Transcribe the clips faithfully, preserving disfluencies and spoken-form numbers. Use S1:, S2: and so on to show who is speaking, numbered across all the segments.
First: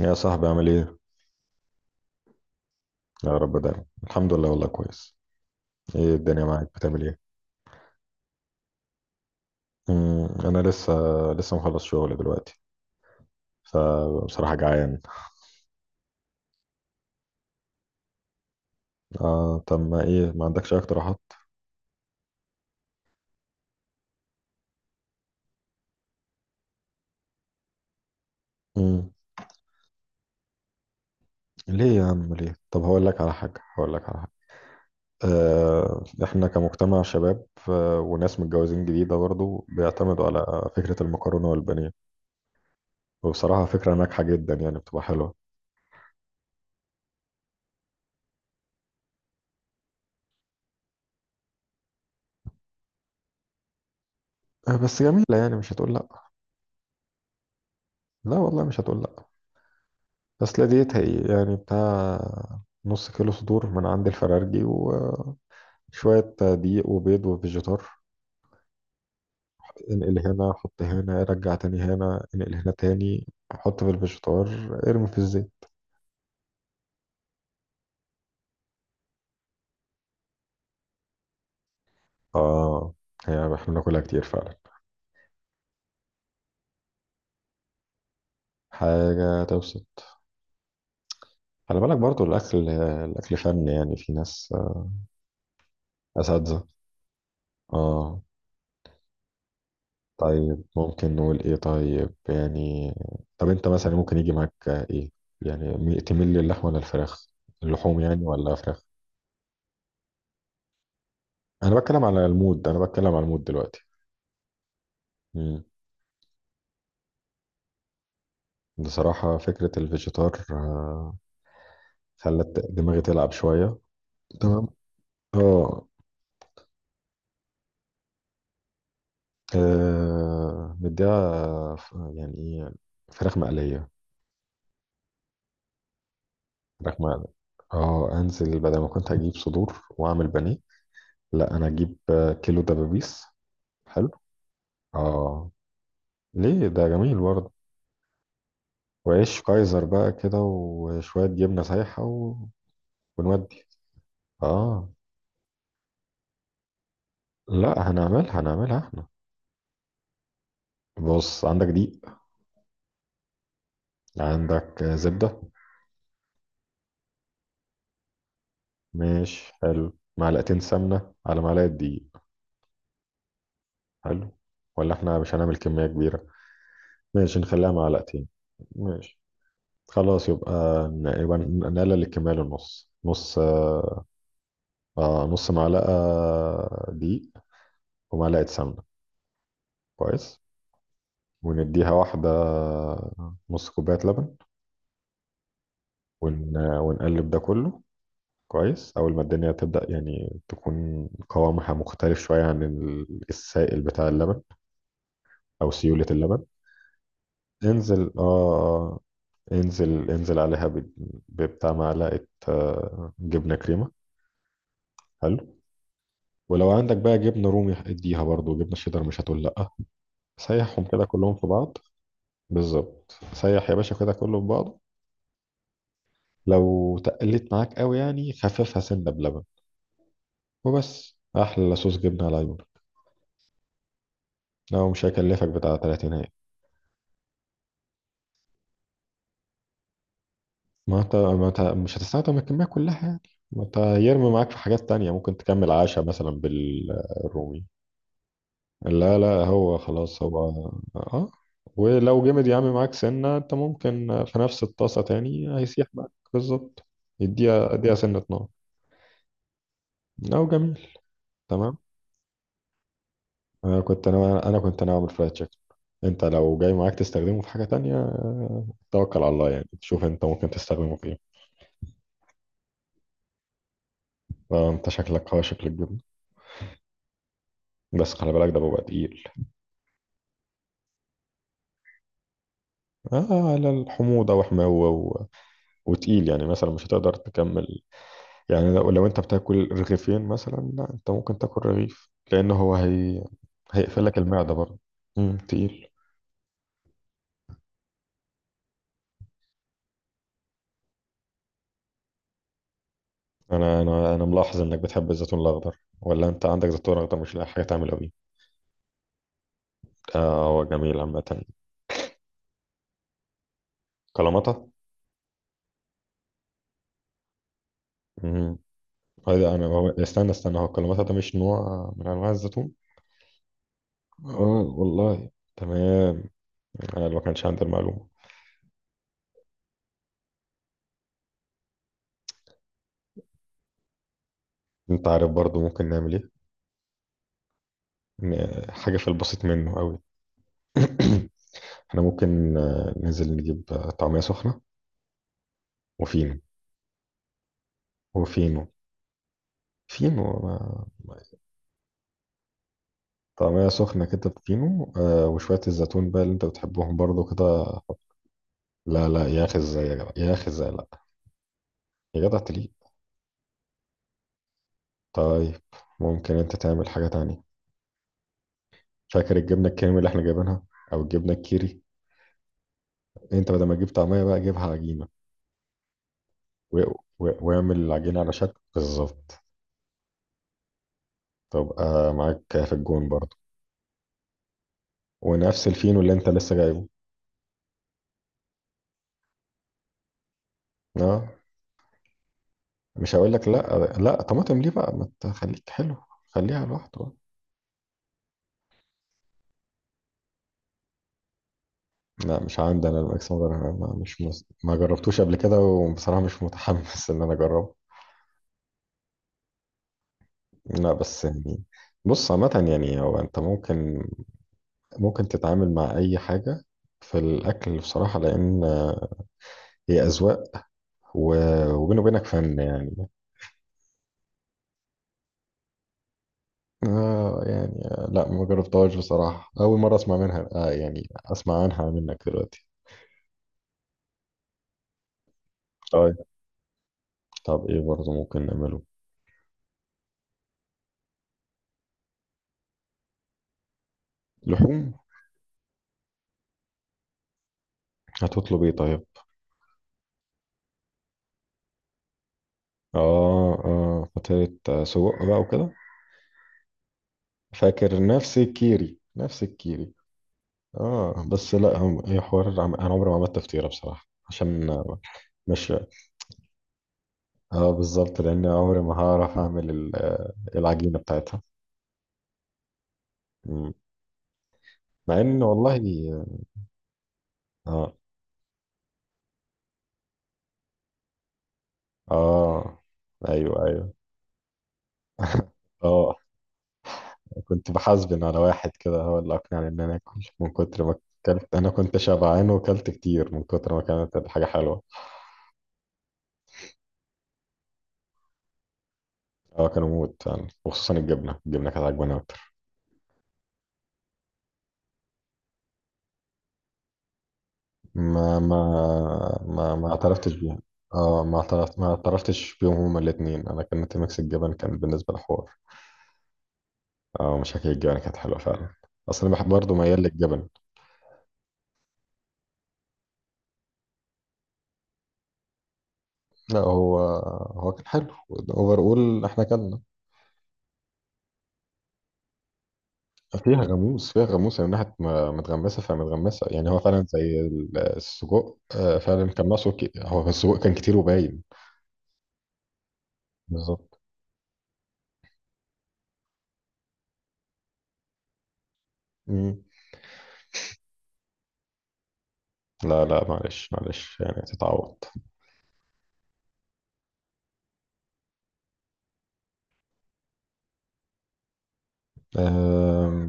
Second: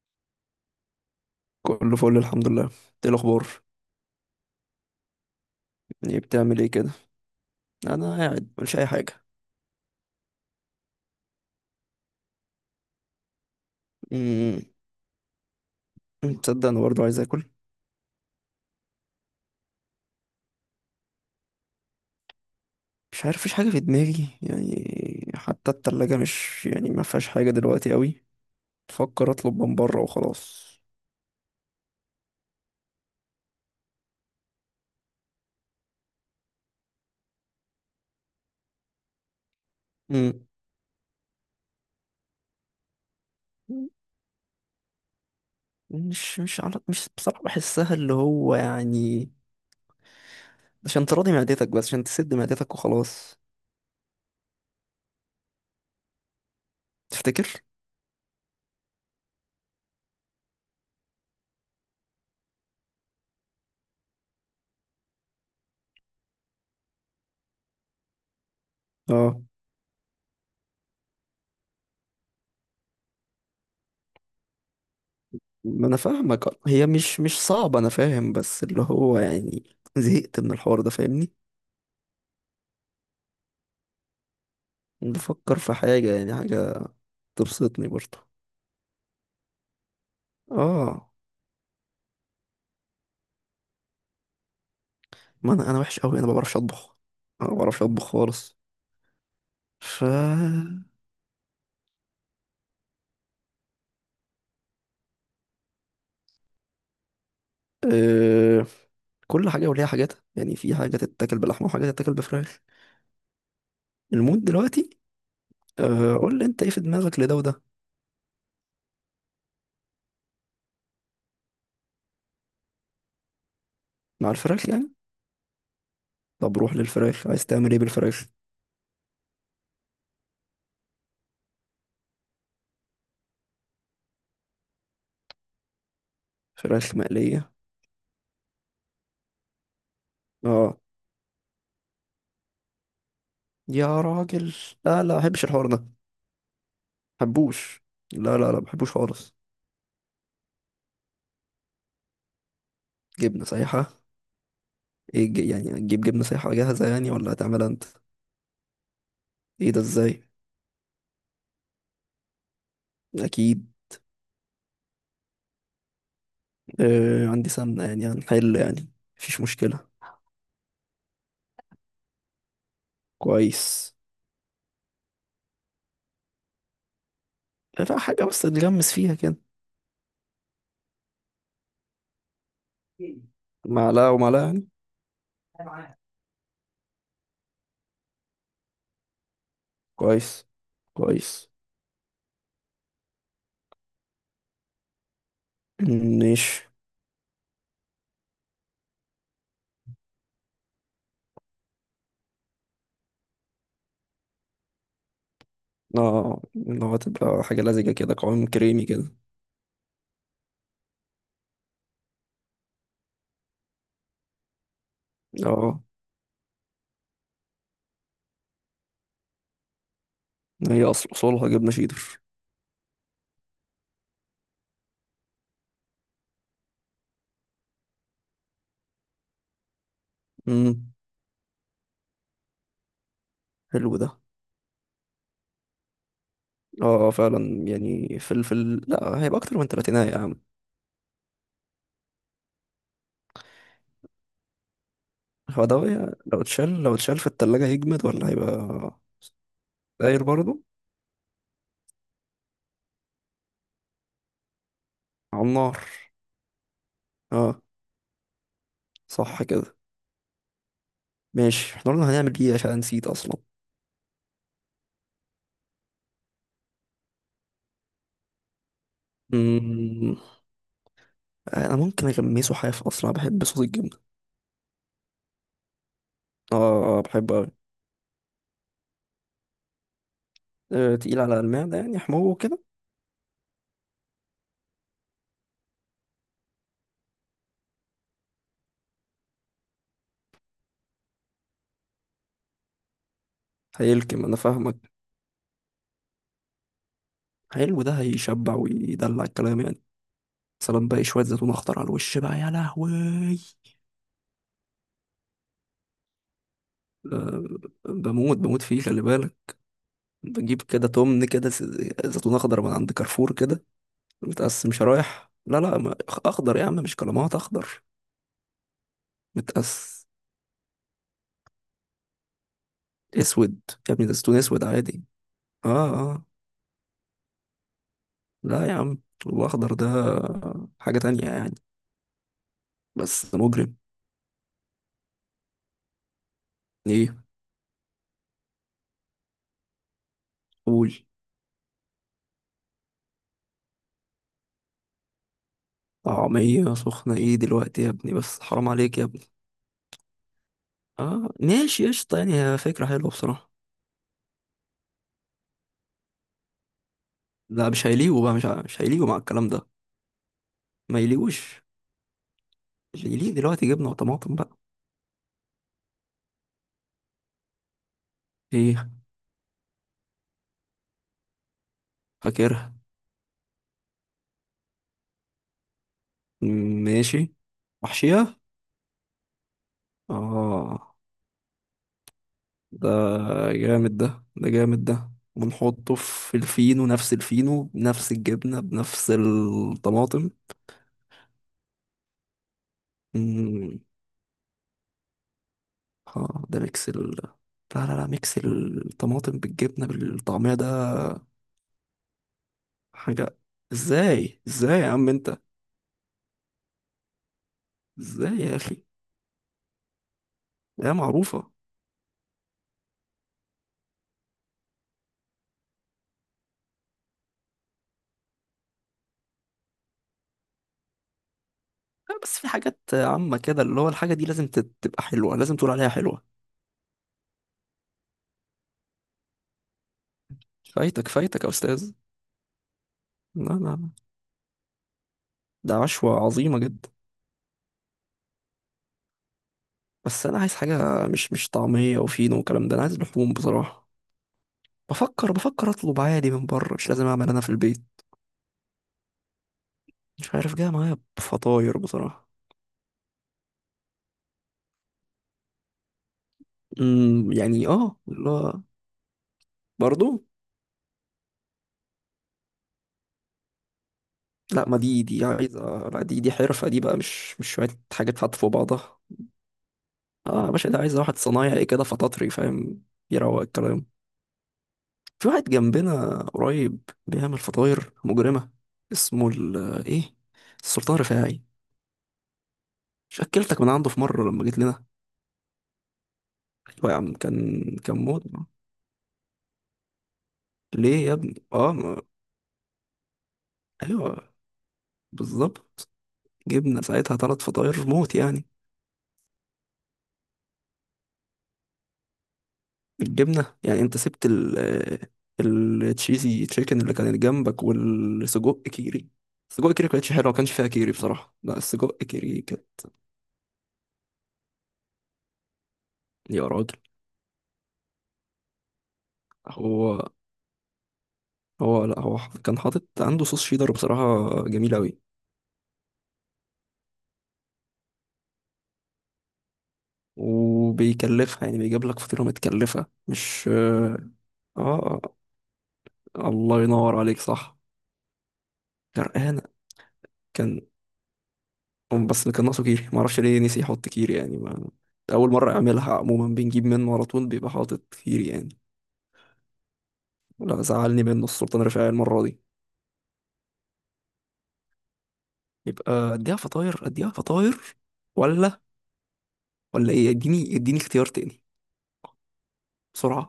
S1: يا صاحبي عامل ايه؟
S2: كله فل الحمد لله. ايه
S1: يا
S2: الاخبار؟
S1: رب دايما، الحمد لله والله كويس. ايه
S2: يعني
S1: الدنيا
S2: بتعمل
S1: معاك
S2: ايه كده.
S1: بتعمل ايه؟
S2: انا قاعد مش اي حاجه.
S1: مم، انا لسه لسه مخلص شغل دلوقتي، فبصراحة
S2: امم
S1: جعان.
S2: تصدق انا برضه عايز اكل.
S1: آه، طب ما ايه، ما عندكش اي اقتراحات؟
S2: مش عارف، مفيش حاجه في دماغي يعني. حتى التلاجة مش يعني، ما فيهاش حاجه دلوقتي قوي.
S1: مم،
S2: بفكر اطلب من بره وخلاص.
S1: ليه يا عم ليه؟ طب هقول لك على حاجة، هقول لك على حاجة. آه، احنا كمجتمع شباب آه وناس متجوزين جديدة برضه بيعتمدوا
S2: امم
S1: على فكرة المكرونة والبانيه. وبصراحة فكرة ناجحة جدا، يعني بتبقى حلوة.
S2: مش مش على مش بصراحه بحسها اللي هو يعني عشان تراضي معدتك، بس عشان تسد معدتك وخلاص.
S1: آه بس جميلة، يعني مش هتقول لا.
S2: تفتكر؟
S1: لا والله، مش هتقول لا. بس لا، ديت هي يعني بتاع نص كيلو صدور من عند الفرارجي وشوية دقيق وبيض وفيجيتار.
S2: اه
S1: انقل هنا، حط هنا، رجع تاني هنا، انقل هنا تاني. حط في الفيجيتار، ارمي في الزيت.
S2: ما انا فاهمك، هي مش مش صعبه، انا فاهم، بس اللي هو يعني زهقت من الحوار ده، فاهمني.
S1: اه، هي احنا بناكلها كتير فعلا.
S2: بفكر في حاجة، يعني حاجة تبسطني برضه.
S1: حاجة تبسط.
S2: اه
S1: خلي بالك برضو، الأكل الأكل فن، يعني في ناس
S2: ما انا انا وحش قوي، انا ما بعرفش
S1: أساتذة.
S2: اطبخ. انا ما بعرفش اطبخ
S1: اه،
S2: خالص. ف
S1: طيب ممكن نقول ايه طيب يعني. طب انت مثلا، ممكن يجي معاك ايه؟ يعني مي- تميل للحم ولا الفراخ، اللحوم يعني ولا
S2: آه...
S1: فراخ؟
S2: كل حاجة وليها حاجاتها يعني. في حاجة تتاكل بلحمة
S1: انا
S2: وحاجة
S1: بتكلم
S2: تتاكل
S1: على
S2: بفراخ.
S1: المود، انا بتكلم على المود دلوقتي.
S2: المود دلوقتي؟
S1: مم.
S2: آه... قول لي انت ايه في دماغك، لده وده؟
S1: بصراحة فكرة الفيجيتار آه، خلت دماغي تلعب شوية.
S2: مع
S1: تمام.
S2: الفراخ يعني.
S1: اه.
S2: طب روح للفراخ، عايز تعمل ايه بالفراخ؟
S1: آه، مديها ف- يعني ايه، فراخ مقلية.
S2: فراخ
S1: فراخ مقلية.
S2: مقلية.
S1: اه، انزل بدل ما كنت هجيب صدور واعمل بانيه،
S2: اه.
S1: لا انا اجيب آه، كيلو دبابيس.
S2: يا
S1: حلو.
S2: راجل، لا لا، ما بحبش
S1: اه،
S2: الحوار ده ما
S1: ليه، ده جميل برضه.
S2: بحبوش. لا لا لا، ما بحبوش خالص.
S1: وعيش كايزر بقى كده وشوية جبنة سايحة و...
S2: جبنة
S1: ونودي.
S2: سايحة؟
S1: اه.
S2: ايه الج- يعني هتجيب جبنة سايحة جاهزة يعني، ولا هتعملها انت؟
S1: لا، هنعملها هنعملها احنا.
S2: ايه ده، ازاي؟
S1: بص عندك دقيق،
S2: اكيد.
S1: عندك زبدة.
S2: آه عندي سمنة، يعني هنحل يعني. مفيش
S1: ماشي
S2: مشكلة.
S1: حلو. معلقتين سمنة على معلقة دقيق.
S2: كويس.
S1: حلو. ولا احنا مش هنعمل كمية كبيرة، ماشي نخليها
S2: فيها حاجة
S1: معلقتين.
S2: بس تتغمس فيها
S1: ماشي،
S2: كده.
S1: خلاص يبقى، ن- يبقى نقلل الكمية للنص نص.
S2: معلقة ومعلقة يعني.
S1: آه نص معلقة دقيق ومعلقة سمنة. كويس.
S2: كويس. كويس.
S1: ونديها واحدة، نص كوباية لبن.
S2: ماشي.
S1: ون... ونقلب ده كله. كويس، أول ما الدنيا تبدأ يعني تكون قوامها مختلف شوية عن ال- السائل بتاع اللبن، أو سيولة
S2: اه
S1: اللبن.
S2: اللي هو تبقى حاجة لزجة
S1: انزل،
S2: كده، قوام كريمي
S1: آه
S2: كده.
S1: انزل انزل عليها ب- ببتاع معلقة آه، جبنة كريمة. حلو.
S2: اه
S1: ولو عندك بقى جبنة رومي اديها، برضو جبنة شيدر مش هتقول لأ.
S2: هي
S1: سيحهم كده
S2: اصل
S1: كلهم في
S2: اصولها جبنة
S1: بعض.
S2: شيدر.
S1: بالظبط، سيح يا باشا كده كله في بعضه. لو تقلت معاك قوي يعني، خففها سنة بلبن.
S2: امم
S1: وبس، احلى صوص جبنه على عيونك.
S2: حلو ده.
S1: لو مش هيكلفك بتاع تلاتين.
S2: اه فعلا، يعني فلفل، لا هيبقى اكتر من تلاتيناية يا عم.
S1: ما انت ما انت مش هتستخدم الكميه كلها يعني، ما انت هيرمي معاك في حاجات تانية، ممكن
S2: هو
S1: تكمل
S2: ده،
S1: عشاء
S2: هي
S1: مثلا
S2: لو اتشال، لو اتشال في
S1: بالرومي.
S2: التلاجة هيجمد ولا هيبقى
S1: لا لا، هو خلاص
S2: داير
S1: هو.
S2: برضه؟
S1: اه. ولو جمد يا عم معاك سنه، انت ممكن في نفس الطاسه
S2: على
S1: تاني
S2: النار.
S1: هيسيح معاك بالظبط.
S2: اه.
S1: يديها اديها سنه نار.
S2: صح كده.
S1: لو جميل.
S2: ماشي،
S1: تمام.
S2: احنا قلنا هنعمل ايه؟ عشان نسيت اصلا.
S1: انا كنت انا انا كنت انا اعمل فرايد تشيكن. انت لو جاي معاك تستخدمه في حاجه تانية آه، توكل على الله يعني، شوف
S2: مم.
S1: انت ممكن تستخدمه في.
S2: انا ممكن اغمسه حاف، اصلا بحب صوص الجبنة.
S1: آه، انت شكلك اه شكلك جبن.
S2: اه اه بحبه اوي.
S1: بس خلي بالك، ده بيبقى تقيل.
S2: آه، تقيل على المعدة يعني، حموه كده.
S1: اه، على الحموضه وحماوه و... وتقيل، يعني مثلا مش هتقدر تكمل. يعني لو, لو انت بتاكل رغيفين مثلا، لا انت ممكن تاكل رغيف، لان هو هي هيقفل لك
S2: هيلكم، انا
S1: المعده برضه.
S2: فاهمك.
S1: امم تقيل.
S2: حلو ده، هيشبع ويدلع الكلام يعني. سلام بقى، شوية زيتون اخضر على الوش بقى يا لهوي.
S1: انا انا انا ملاحظ انك بتحب الزيتون الاخضر، ولا انت عندك زيتون اخضر مش
S2: آه،
S1: لاقي حاجه تعمله بيه؟
S2: بموت بموت فيه، خلي بالك.
S1: اه،
S2: بجيب
S1: هو
S2: كده
S1: جميل
S2: تمن
S1: عامه.
S2: كده س- زيتون اخضر من عند كارفور كده. متقس،
S1: كلاماتا.
S2: مش رايح. لا لا ما- اخضر يا عم، مش كلمات، اخضر.
S1: امم هذا انا هو-
S2: متقس
S1: استنى استنى، هو الكلاماتا ده مش نوع من انواع الزيتون؟
S2: اسود؟ يا ابني ده زيتون
S1: اه،
S2: اسود عادي.
S1: والله.
S2: اه اه.
S1: تمام، انا اللي ما كانش عندي المعلومه.
S2: لا يا عم، الاخضر ده حاجة تانية يعني، بس مجرم.
S1: انت عارف برضو ممكن نعمل ايه؟
S2: ايه؟
S1: ن- حاجه في البسيط منه قوي.
S2: قول.
S1: احنا ممكن آه، ننزل نجيب آه، طعميه سخنه وفينو.
S2: طعمية سخنة ايه دلوقتي يا ابني؟ بس
S1: وفينو،
S2: حرام عليك يا ابني.
S1: فينو آه،
S2: اه ماشي، قشطة يعني، هي فكرة حلوة بصراحة.
S1: طعميه سخنه كده بفينو آه، وشويه الزيتون بقى اللي انت بتحبهم برضو كده.
S2: لا مش هيليقوا بقى، مش ه- مش هيليقوا
S1: لا
S2: مع
S1: لا يا
S2: الكلام
S1: اخي،
S2: ده.
S1: ازاي يا جدع، يا اخي ازاي، لا،
S2: ما يليقوش.
S1: يا جدع تليق.
S2: اللي يليق دلوقتي جبنة وطماطم بقى.
S1: طيب، ممكن انت تعمل حاجه تانية.
S2: ايه؟
S1: فاكر الجبنه الكريمي اللي احنا جايبينها، او الجبنه الكيري؟
S2: فاكرها.
S1: انت بدل ما تجيب طعميه بقى جيبها عجينه، و-
S2: ماشي.
S1: و- واعمل العجينه على
S2: وحشية.
S1: شكل بالظبط،
S2: اه
S1: تبقى معاك في
S2: ده
S1: الجون برضه.
S2: جامد ده، ده جامد ده.
S1: ونفس
S2: ونحطه
S1: الفينو اللي انت
S2: في
S1: لسه جايبه.
S2: الفينو، نفس الفينو، بنفس الجبنة، بنفس الطماطم.
S1: اه، مش هقول لك لا،
S2: مم.
S1: آه، لا طماطم ليه بقى، ما تخليك حلو.
S2: اه ده
S1: خليها
S2: ميكس
S1: لوحده
S2: ال...
S1: بقى.
S2: لا لا لا، ميكس الطماطم بالجبنة بالطعمية ده
S1: لا، مش عندي انا الماكس
S2: حاجة.
S1: موديل، انا ما- مش
S2: ازاي،
S1: مس... ما
S2: ازاي يا عم
S1: جربتوش قبل
S2: انت؟
S1: كده، وبصراحة مش متحمس ان انا اجربه.
S2: ازاي يا اخي،
S1: لا
S2: ده
S1: بس
S2: معروفة.
S1: يعني، بص عامة يعني هو، انت ممكن ممكن تتعامل مع اي حاجة في الاكل بصراحة، لان هي اذواق و... وبينه
S2: لا
S1: وبينك
S2: بس في
S1: فن
S2: حاجات
S1: يعني.
S2: عامة كده، اللي هو الحاجة دي لازم تت- تبقى حلوة، لازم تقول عليها حلوة.
S1: آه يعني، آه، لا ما جربتهاش بصراحة، أول مرة أسمع منها آه يعني
S2: فايتك، فايتك يا
S1: أسمع عنها
S2: استاذ.
S1: منك دلوقتي.
S2: لا لا لا. ده
S1: طيب.
S2: عشوة عظيمة جدا.
S1: طب إيه برضه ممكن نعمله؟
S2: بس انا عايز حاجه، مش مش طعميه وفينو والكلام ده، انا عايز لحوم بصراحه.
S1: لحوم.
S2: بفكر بفكر اطلب عادي من بره، مش لازم اعمل انا في البيت.
S1: هتطلب إيه طيب؟
S2: مش عارف، جاي معايا بفطاير بصراحه.
S1: آه آه فترة آه، سجق بقى وكده.
S2: امم يعني اه
S1: فاكر نفس
S2: لا.
S1: الكيري، نفس الكيري.
S2: برضو.
S1: آه بس لا، هم- هي حوار، عم- أنا عمري ما عملت تفطيرة بصراحة،
S2: لا
S1: عشان
S2: ما
S1: آه،
S2: دي، دي
S1: مش.
S2: عايزه، لا دي دي حرفه دي بقى، مش مش شويه
S1: اه
S2: حاجات
S1: بالظبط،
S2: حاطه
S1: لأن
S2: في
S1: عمري ما
S2: بعضها.
S1: هعرف أعمل ال- آه،
S2: اه يا باشا، ده عايز
S1: العجينة
S2: واحد
S1: بتاعتها.
S2: صنايعي كده، فطاطري، فاهم، يروق
S1: مم.
S2: الكلام.
S1: مع
S2: في
S1: إن
S2: واحد
S1: والله.
S2: جنبنا قريب بيعمل فطاير
S1: اه
S2: مجرمه. اسمه ال، ايه، السلطان رفاعي.
S1: اه.
S2: شكلتك
S1: ايوه
S2: من عنده
S1: ايوه.
S2: في مره لما جيت لنا.
S1: اه،
S2: هو يا عم كان،
S1: كنت
S2: كان موت
S1: بحاسبن على
S2: بقى.
S1: واحد كده هو اللي أقنعني إن أنا آكل. من كتر ما
S2: ليه يا ابني،
S1: أكلت، أنا
S2: اه
S1: كنت
S2: ما...
S1: شبعان وأكلت كتير من كتر ما كانت
S2: ايوه،
S1: الحاجة حلوة.
S2: بالظبط. جبنا ساعتها ثلاث فطاير موت يعني.
S1: أه، كانوا موت يعني، وخصوصا الجبنة الجبنة كانت عجباني أكتر.
S2: الجبنه يعني انت سبت ال التشيزي تشيكن اللي كانت جنبك
S1: ما ما
S2: والسجق كيري. السجق
S1: ما
S2: كيري
S1: ما
S2: كانتش حلوه، ما
S1: اعترفتش
S2: كانش
S1: بيها.
S2: فيها كيري
S1: اه، ما
S2: بصراحه، لا
S1: اعترفت ما
S2: السجق كيري
S1: اعترفتش
S2: كان،
S1: بيهم هما الاتنين. أنا كانت ميكس الجبن كان بالنسبة لحوار.
S2: يا راجل.
S1: اه، مش هكيك، الجبن كانت حلوة فعلا. أصل أنا بحب برضه،
S2: هو
S1: ميال للجبن.
S2: هو لا هو كان حاطط عنده صوص شيدر بصراحه جميل قوي.
S1: لا هو هو كان حلو أوفر. أول إحنا كنا
S2: وبيكلفها يعني، بيجيب لك فطيره متكلفه، مش
S1: فيها
S2: اه.
S1: غموس، فيها غموس يعني، من ناحية
S2: آه،
S1: ما- متغمسة، فمتغمسة
S2: الله
S1: يعني، هو
S2: ينور
S1: فعلا
S2: عليك،
S1: زي
S2: صح،
S1: ال- السجق، آه، فعلا
S2: غرقانة
S1: كان ناقصه ك- هو السجق
S2: كان.
S1: كان كتير وباين.
S2: بس كان ناقصه كيري، ما اعرفش ليه نسي يحط
S1: بالظبط.
S2: كيري يعني، ما، اول مره يعملها. عموما بنجيب منه على طول بيبقى حاطط كيري يعني.
S1: مم.
S2: لا زعلني منه السلطان رفاعي المره دي.
S1: لا لا، معلش معلش يعني تتعوض.
S2: يبقى اديها فطاير، اديها فطاير، ولا، ولا ايه؟ اديني اديني اختيار تاني،
S1: آم،
S2: بسرعه.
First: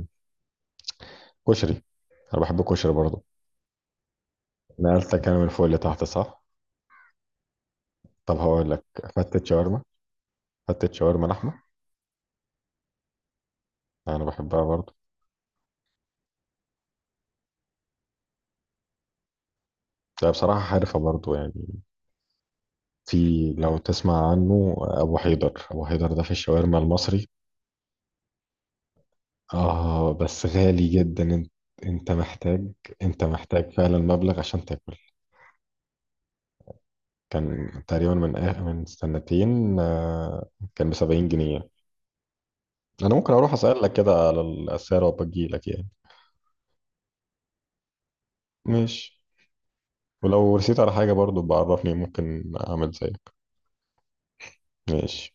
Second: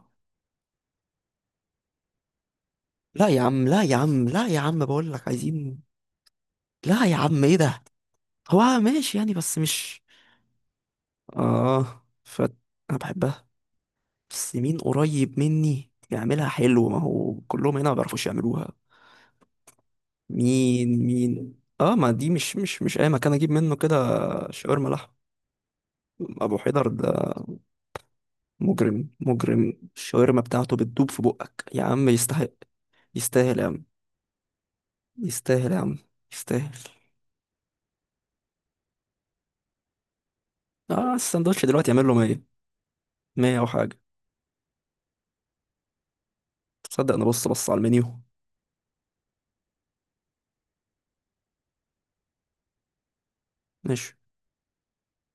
S1: كشري. أنا بحب الكشري برضه.
S2: لا يا عم، لا يا عم، لا يا عم، بقول
S1: نقلتك
S2: لك
S1: أنا من فوق
S2: عايزين.
S1: لتحت، صح؟
S2: لا يا عم، ايه ده؟
S1: طب هقول
S2: هو
S1: لك،
S2: ماشي يعني،
S1: فتة
S2: بس
S1: شاورما،
S2: مش.
S1: فتة شاورما لحمة.
S2: اه فت، انا بحبها.
S1: أنا
S2: بس
S1: بحبها
S2: مين
S1: برضه.
S2: قريب مني يعملها حلو؟ ما هو كلهم هنا ما بيعرفوش يعملوها.
S1: لا بصراحة حارفة
S2: مين؟
S1: برضه يعني.
S2: مين؟ اه ما دي، مش مش مش اي مكان اجيب
S1: في،
S2: منه
S1: لو
S2: كده.
S1: تسمع عنه،
S2: شاورما
S1: آه،
S2: لحم.
S1: أبو حيدر، أبو حيدر ده في
S2: ابو
S1: الشاورما
S2: حيدر
S1: المصري.
S2: ده مجرم، مجرم
S1: اه
S2: الشاورما
S1: بس
S2: بتاعته،
S1: غالي
S2: بتدوب في
S1: جدا انت،
S2: بقك يا عم،
S1: انت
S2: يستحق.
S1: محتاج انت
S2: يستاهل يا
S1: محتاج
S2: عم،
S1: فعلا مبلغ عشان تاكل.
S2: يستاهل يا عم، يستاهل.
S1: كان تقريبا من آه من سنتين، آه، كان ب
S2: اه
S1: 70
S2: السندوتش
S1: جنيه
S2: دلوقتي يعمل له مية.
S1: انا ممكن اروح
S2: مية
S1: اسالك
S2: وحاجه.
S1: كده على الاسعار وابجي لك يعني.
S2: تصدق انا بص، بص على المنيو.
S1: ماشي. ولو رسيت على حاجه برضو بعرفني، ممكن اعمل زيك.
S2: ماشي.
S1: ماشي.